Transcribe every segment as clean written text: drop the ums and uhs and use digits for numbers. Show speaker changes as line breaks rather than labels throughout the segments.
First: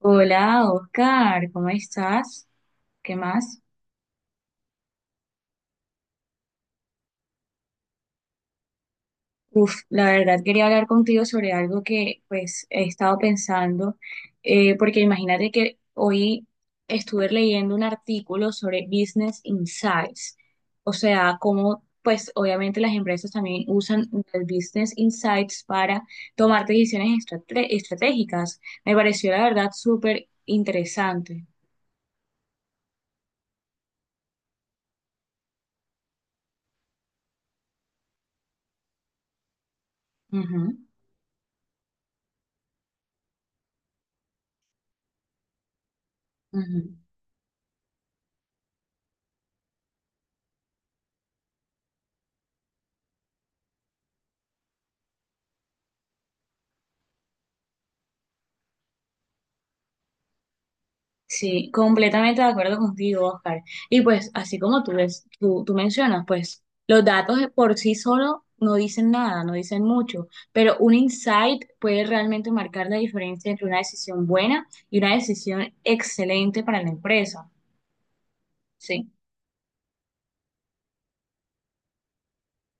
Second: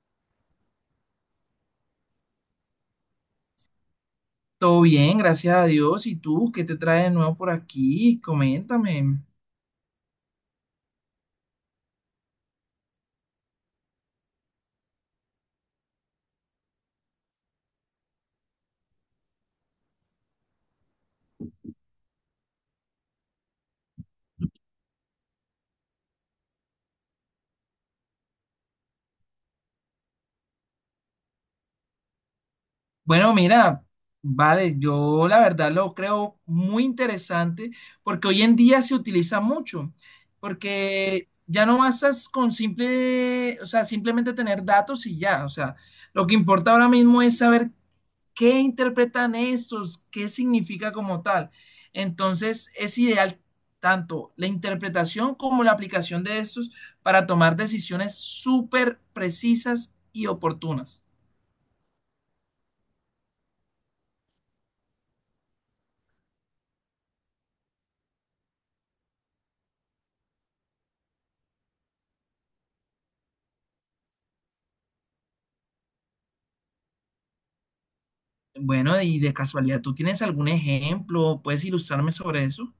Hola, Oscar, ¿cómo estás? ¿Qué más?
Todo bien, gracias a Dios. ¿Y tú qué te trae de nuevo por aquí? Coméntame.
La verdad quería hablar contigo sobre algo que pues he estado pensando, porque imagínate que hoy estuve leyendo un artículo sobre Business Insights, o sea, cómo pues obviamente las empresas también usan el Business Insights para tomar decisiones estratégicas. Me pareció la verdad súper interesante.
Bueno, mira, vale, yo la verdad lo creo muy interesante porque hoy en día se utiliza mucho,
Ujú,
porque ya no bastas con simple, o sea, simplemente tener datos y ya, o sea, lo que importa ahora
ujú.
mismo es saber. ¿Qué interpretan estos? ¿Qué significa como tal? Entonces, es ideal tanto la interpretación como la aplicación de estos para tomar decisiones súper precisas y oportunas.
Sí, completamente de acuerdo contigo, Oscar. Y pues, así como tú mencionas, pues los datos de por sí solo no dicen nada, no dicen mucho, pero un insight puede realmente marcar la diferencia entre una decisión buena y una decisión excelente para la empresa.
Bueno,
Sí.
y de casualidad, ¿tú tienes algún ejemplo? ¿Puedes ilustrarme sobre eso?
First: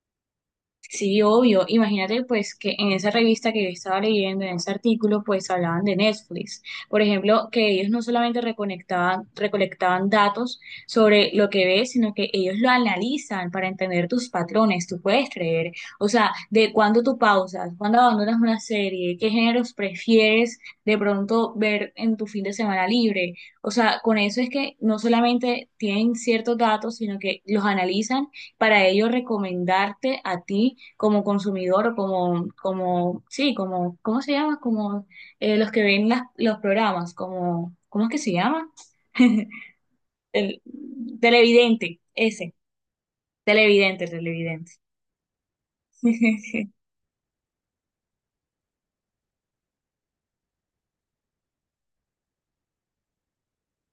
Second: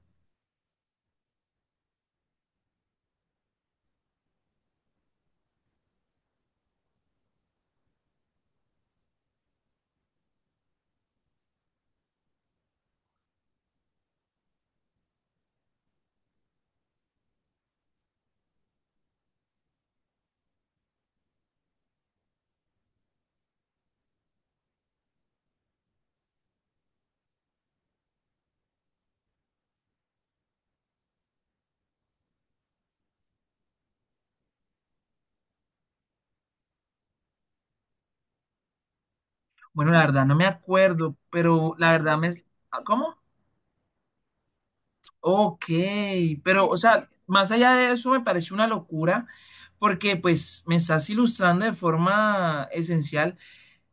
Sí, obvio. Imagínate pues que en esa revista que yo estaba leyendo, en ese artículo, pues hablaban de Netflix. Por ejemplo, que ellos no solamente recolectaban datos sobre lo que ves, sino que ellos lo analizan para entender tus patrones, tú puedes creer. O sea, de cuándo tú pausas, cuándo abandonas una serie, qué géneros prefieres de pronto ver en tu fin de semana libre. O sea, con eso es que no solamente tienen ciertos datos, sino que los analizan para ello recomendarte a ti como consumidor o sí, como, ¿cómo se llama? Como los que ven los programas, como, ¿cómo es que se llama?
Bueno, la verdad no me
El
acuerdo, pero la
televidente,
verdad me...
ese,
¿Ah, cómo?
televidente, televidente.
Ok, pero o sea, más allá de eso me parece una locura porque pues me estás ilustrando de forma esencial.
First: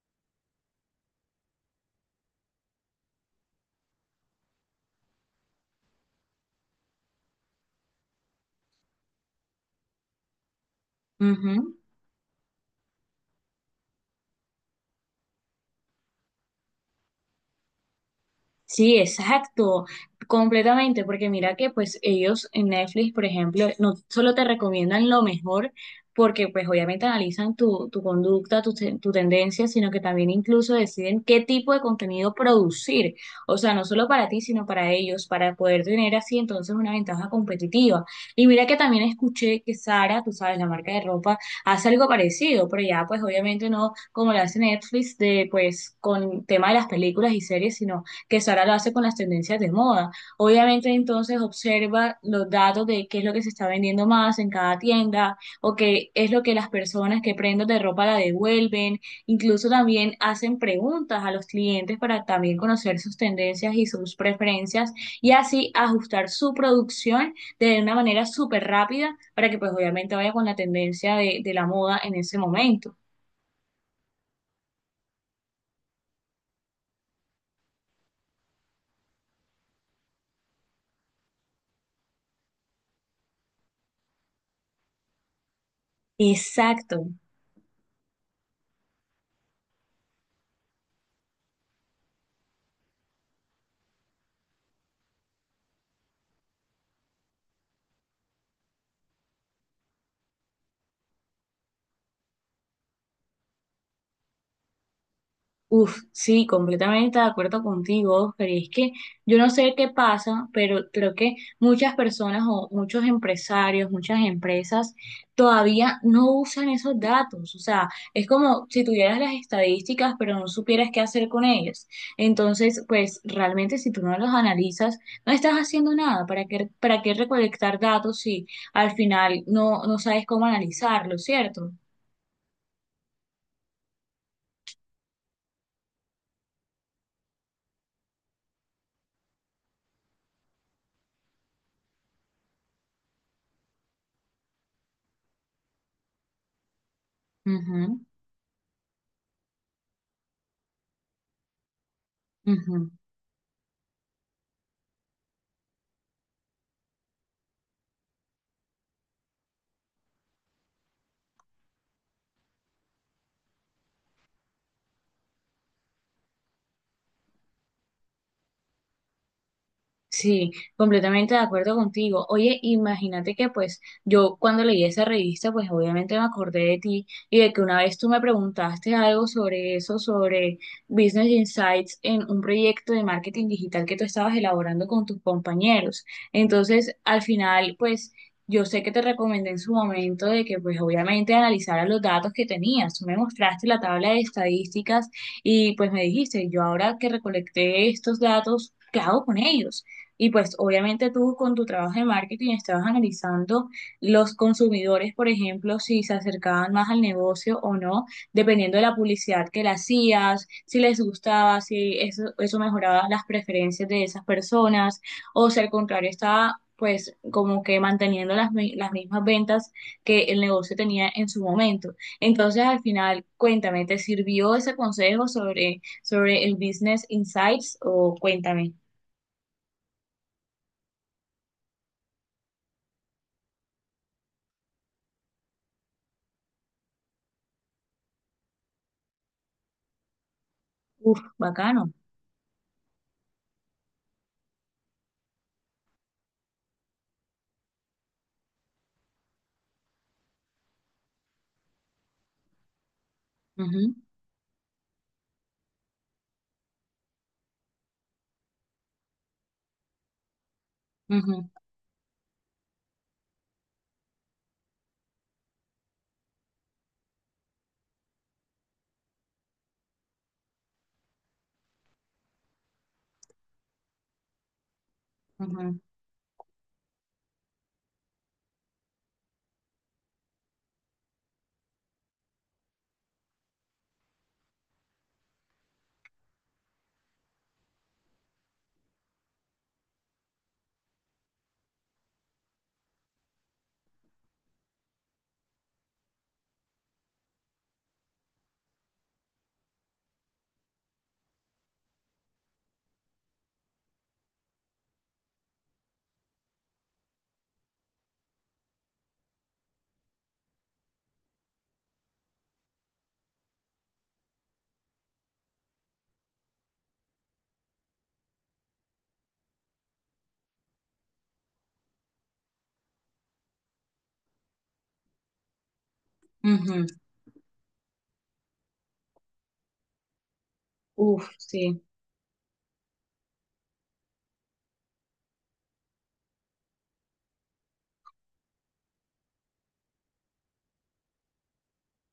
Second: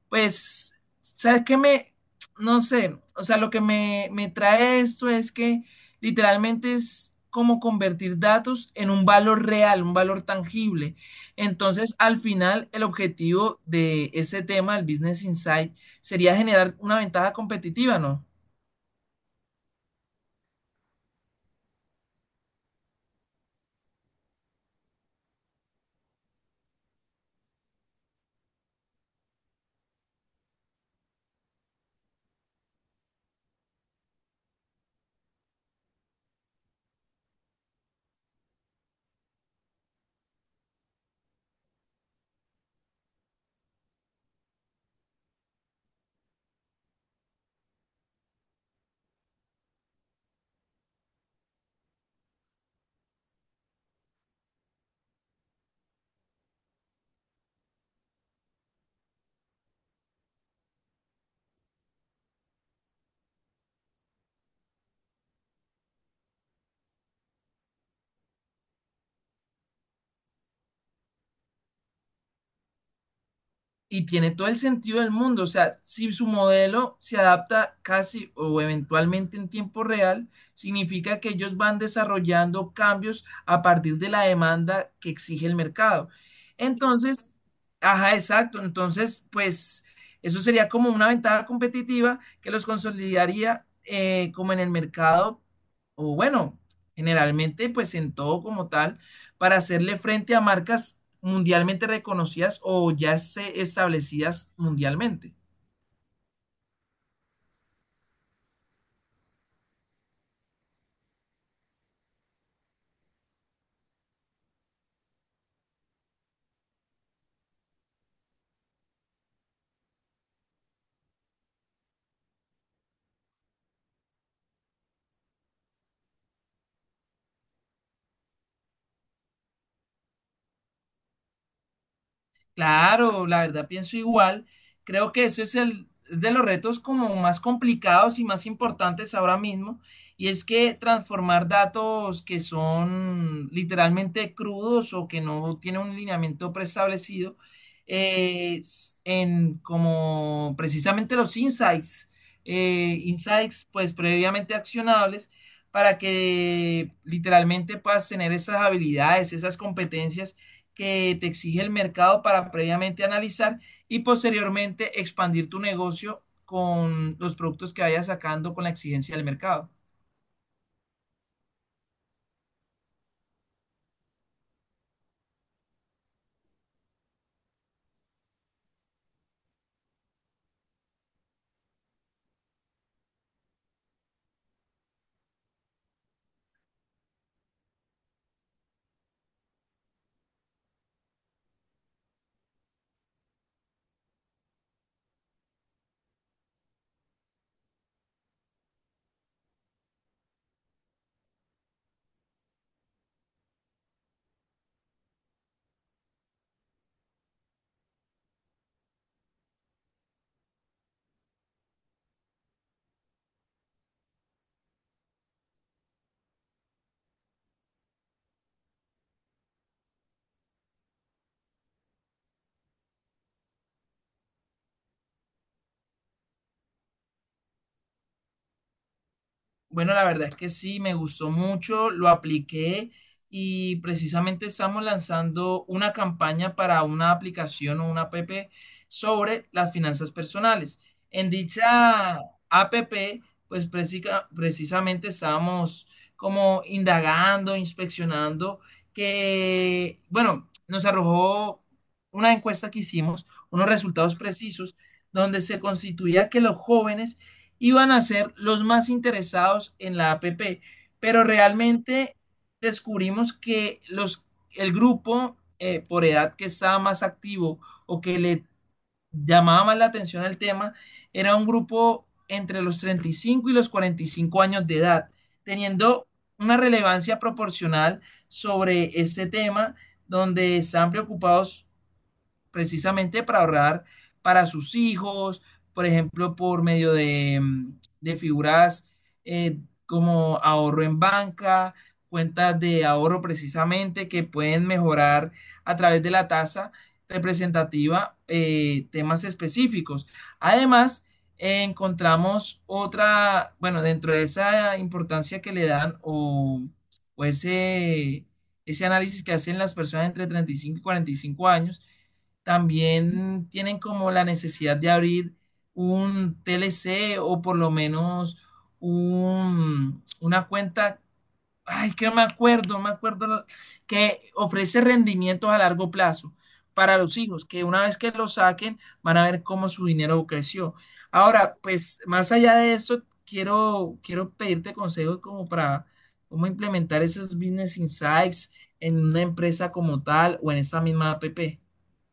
Pues, ¿sabes qué me, no sé, o sea, lo que me trae esto es que literalmente es como convertir datos en un valor real, un valor tangible?
Ujú.
Entonces, al final, el objetivo de ese tema, el Business Insight, sería generar una ventaja competitiva, ¿no?
Sí, exacto, completamente, porque mira que pues ellos en Netflix, por ejemplo, no solo te recomiendan lo mejor, porque pues obviamente analizan tu conducta, tu tendencia, sino que también incluso deciden qué tipo de contenido producir, o sea, no solo para ti, sino para ellos, para poder tener así entonces una ventaja competitiva. Y mira que también escuché que Sara, tú sabes, la marca de ropa, hace algo parecido, pero ya pues obviamente no como lo hace Netflix de pues con tema de las películas y series, sino que Sara lo hace con las tendencias de moda. Obviamente entonces observa los datos de qué es lo que se está vendiendo más en cada tienda o qué es lo que las personas que prenden de ropa la devuelven. Incluso también hacen preguntas a los clientes para también conocer sus tendencias y sus preferencias y así ajustar su producción de una manera súper rápida para que pues obviamente vaya con la tendencia de la moda en ese momento.
Y tiene todo el sentido del mundo. O sea, si su modelo se adapta casi o eventualmente en tiempo real, significa que ellos van desarrollando cambios a partir de la demanda que exige el mercado.
Exacto.
Entonces, ajá, exacto. Entonces, pues eso sería como una ventaja competitiva que los consolidaría como en el mercado, o bueno, generalmente pues en todo como tal, para hacerle frente a marcas mundialmente reconocidas o ya se establecidas mundialmente.
Uf, sí, completamente de acuerdo contigo, pero es que yo no sé qué pasa, pero creo que muchas personas o muchos empresarios, muchas empresas todavía no usan esos datos. O sea, es como si tuvieras las estadísticas, pero no supieras qué hacer con ellas. Entonces, pues realmente si tú no los analizas, no estás haciendo nada. Para qué recolectar datos si al final no sabes cómo analizarlo, cierto?
Claro, la verdad pienso igual. Creo que ese es el es de los retos como más complicados y más importantes ahora mismo, y es que transformar datos que son literalmente crudos o que no tienen un lineamiento preestablecido
Ujú,
en como precisamente los insights,
ujú.
insights pues previamente accionables para que literalmente puedas tener esas habilidades, esas competencias que te exige el mercado para previamente analizar y posteriormente expandir tu negocio con los productos que vayas sacando con la exigencia del mercado.
Sí, completamente de acuerdo contigo. Oye, imagínate que pues yo cuando leí esa revista, pues obviamente me acordé de ti y de que una vez tú me preguntaste algo sobre eso, sobre Business Insights en un proyecto de marketing digital que tú estabas elaborando con tus compañeros. Entonces, al final, pues yo sé que te recomendé en su momento de que pues obviamente analizaras los datos que tenías. Tú me mostraste la tabla de estadísticas y pues me dijiste, yo ahora que recolecté estos datos, ¿qué hago con ellos? Y pues obviamente tú con tu trabajo de marketing estabas analizando los consumidores, por ejemplo, si se acercaban más al negocio o no, dependiendo de la publicidad que le hacías, si les gustaba, si eso mejoraba las preferencias de esas personas, o si al contrario estaba pues como que manteniendo las mismas ventas que el negocio tenía en su momento. Entonces al final, cuéntame, ¿te sirvió ese consejo sobre, sobre el Business Insights o cuéntame?
Bueno, la verdad es que sí, me gustó mucho, lo apliqué y precisamente estamos lanzando una campaña para una aplicación o una app sobre las finanzas personales.
Uf,
En
bacano.
dicha app, pues precisamente estábamos como indagando, inspeccionando, que, bueno, nos arrojó una encuesta que hicimos, unos
Ujú,
resultados precisos, donde se constituía que los jóvenes iban a ser los más interesados en la APP, pero
ujú,
realmente descubrimos que el grupo por edad que estaba más activo o que le llamaba más la atención al tema era un grupo entre los 35 y los 45 años de edad,
ujú,
teniendo una relevancia proporcional sobre este tema donde están preocupados precisamente para ahorrar para sus hijos, por ejemplo, por medio de, de figuras eh, como ahorro en banca, cuentas de ahorro precisamente que pueden mejorar a través de la tasa representativa, temas específicos. Además, encontramos otra, bueno, dentro de esa importancia que le dan o ese análisis que hacen las personas entre 35 y 45 años, también tienen como la necesidad de abrir un TLC o por lo menos un, una cuenta, ay, que no me acuerdo, no me acuerdo, la- que ofrece rendimientos a largo plazo
ujú.
para los hijos, que una vez que lo saquen van a ver cómo su dinero creció.
Uf,
Ahora,
sí.
pues más allá de eso, quiero pedirte consejos como para cómo implementar esos business insights en una empresa como tal o en esa misma app.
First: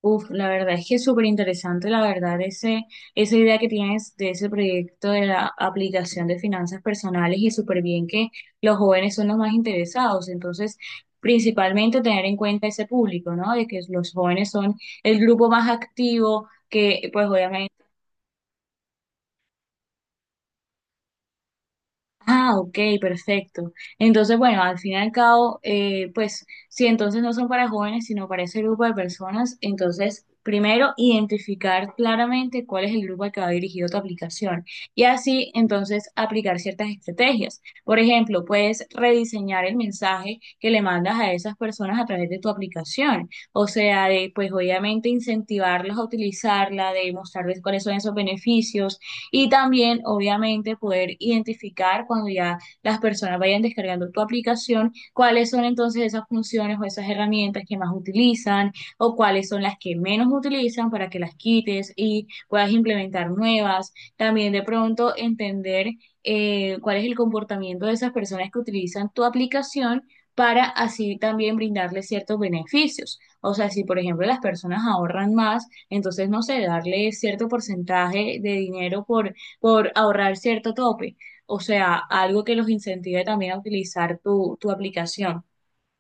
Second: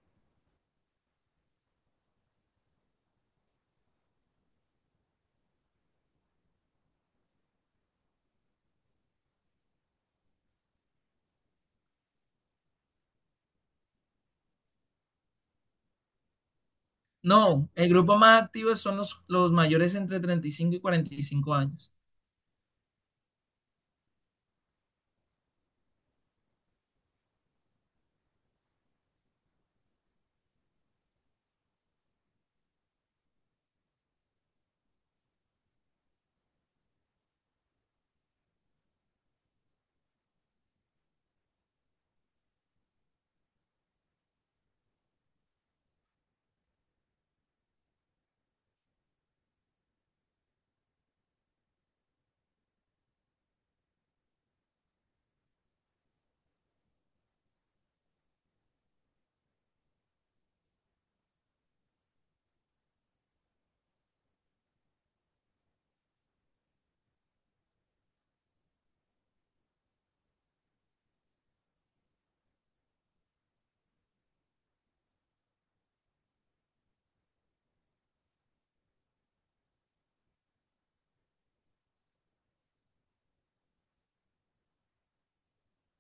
Uf, la verdad es que es súper interesante, la verdad, ese, esa idea que tienes de ese proyecto de la aplicación de finanzas personales y súper bien que los jóvenes son los más interesados. Entonces, principalmente tener en cuenta ese público, ¿no? De que los jóvenes son el grupo más activo, que pues
No,
obviamente...
el grupo más activo son los mayores entre 35 y 45 años.
Ah, ok, perfecto. Entonces, bueno, al fin y al cabo, pues si entonces no son para jóvenes, sino para ese grupo de personas, entonces primero identificar claramente cuál es el grupo al que va dirigido tu aplicación y así entonces aplicar ciertas estrategias. Por ejemplo, puedes rediseñar el mensaje que le mandas a esas personas a través de tu aplicación, o sea, de pues obviamente incentivarlos a utilizarla, de mostrarles cuáles son esos beneficios y también, obviamente, poder identificar cuando ya las personas vayan descargando tu aplicación, cuáles son entonces esas funciones o esas herramientas que más utilizan o cuáles son las que menos utilizan para que las quites y puedas implementar nuevas. También de pronto entender cuál es el comportamiento de esas personas que utilizan tu aplicación para así también brindarles ciertos beneficios. O sea, si por ejemplo las personas ahorran más, entonces, no sé, darle cierto porcentaje de dinero por ahorrar cierto tope. O sea, algo que los incentive también a utilizar tu aplicación.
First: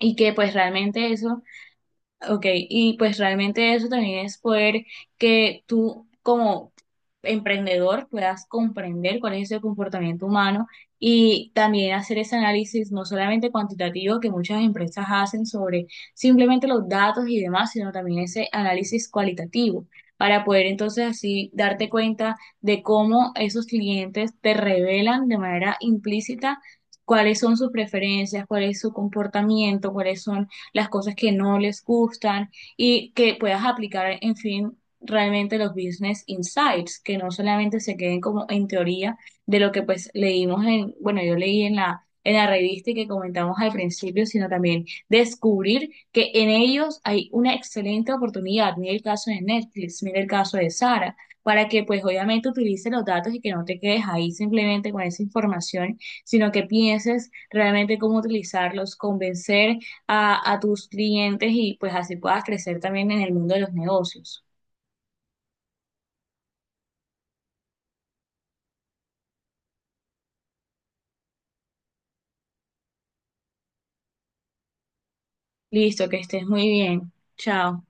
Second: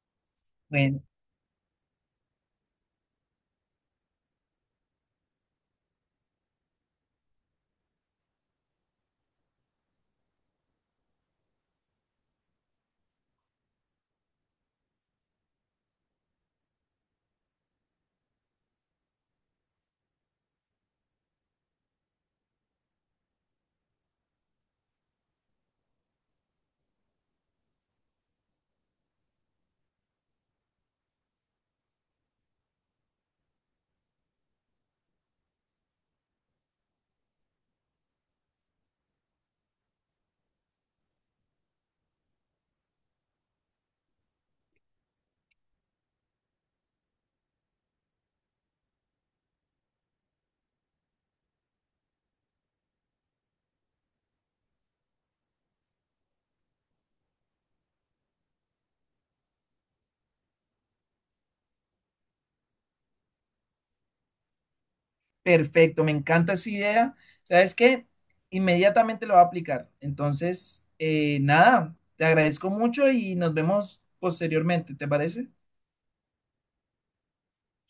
Y que pues
Bueno,
realmente eso... Ok, y pues realmente eso también es poder que tú como emprendedor puedas comprender cuál es el comportamiento humano y también hacer ese análisis no solamente cuantitativo que muchas empresas hacen sobre simplemente los datos y demás, sino también ese análisis cualitativo para poder entonces así darte cuenta de cómo esos clientes te revelan de manera implícita cuáles son sus preferencias, cuál es su comportamiento, cuáles son las cosas que no les gustan y que puedas aplicar, en fin, realmente los business insights, que no solamente se queden como en teoría de lo que pues leímos en, bueno, yo leí en la revista y que comentamos al principio, sino también descubrir que en ellos hay una excelente oportunidad. Mira el caso de Netflix, mira el caso de Sara, para que pues obviamente utilices los datos y que no te quedes ahí simplemente con esa información, sino que pienses realmente cómo utilizarlos, convencer a tus clientes y pues así puedas crecer también en el mundo de los negocios.
perfecto, me encanta esa idea. ¿Sabes qué? Inmediatamente lo voy a aplicar. Entonces, nada, te agradezco mucho y nos vemos posteriormente, ¿te parece?
Listo, que estés muy bien. Chao.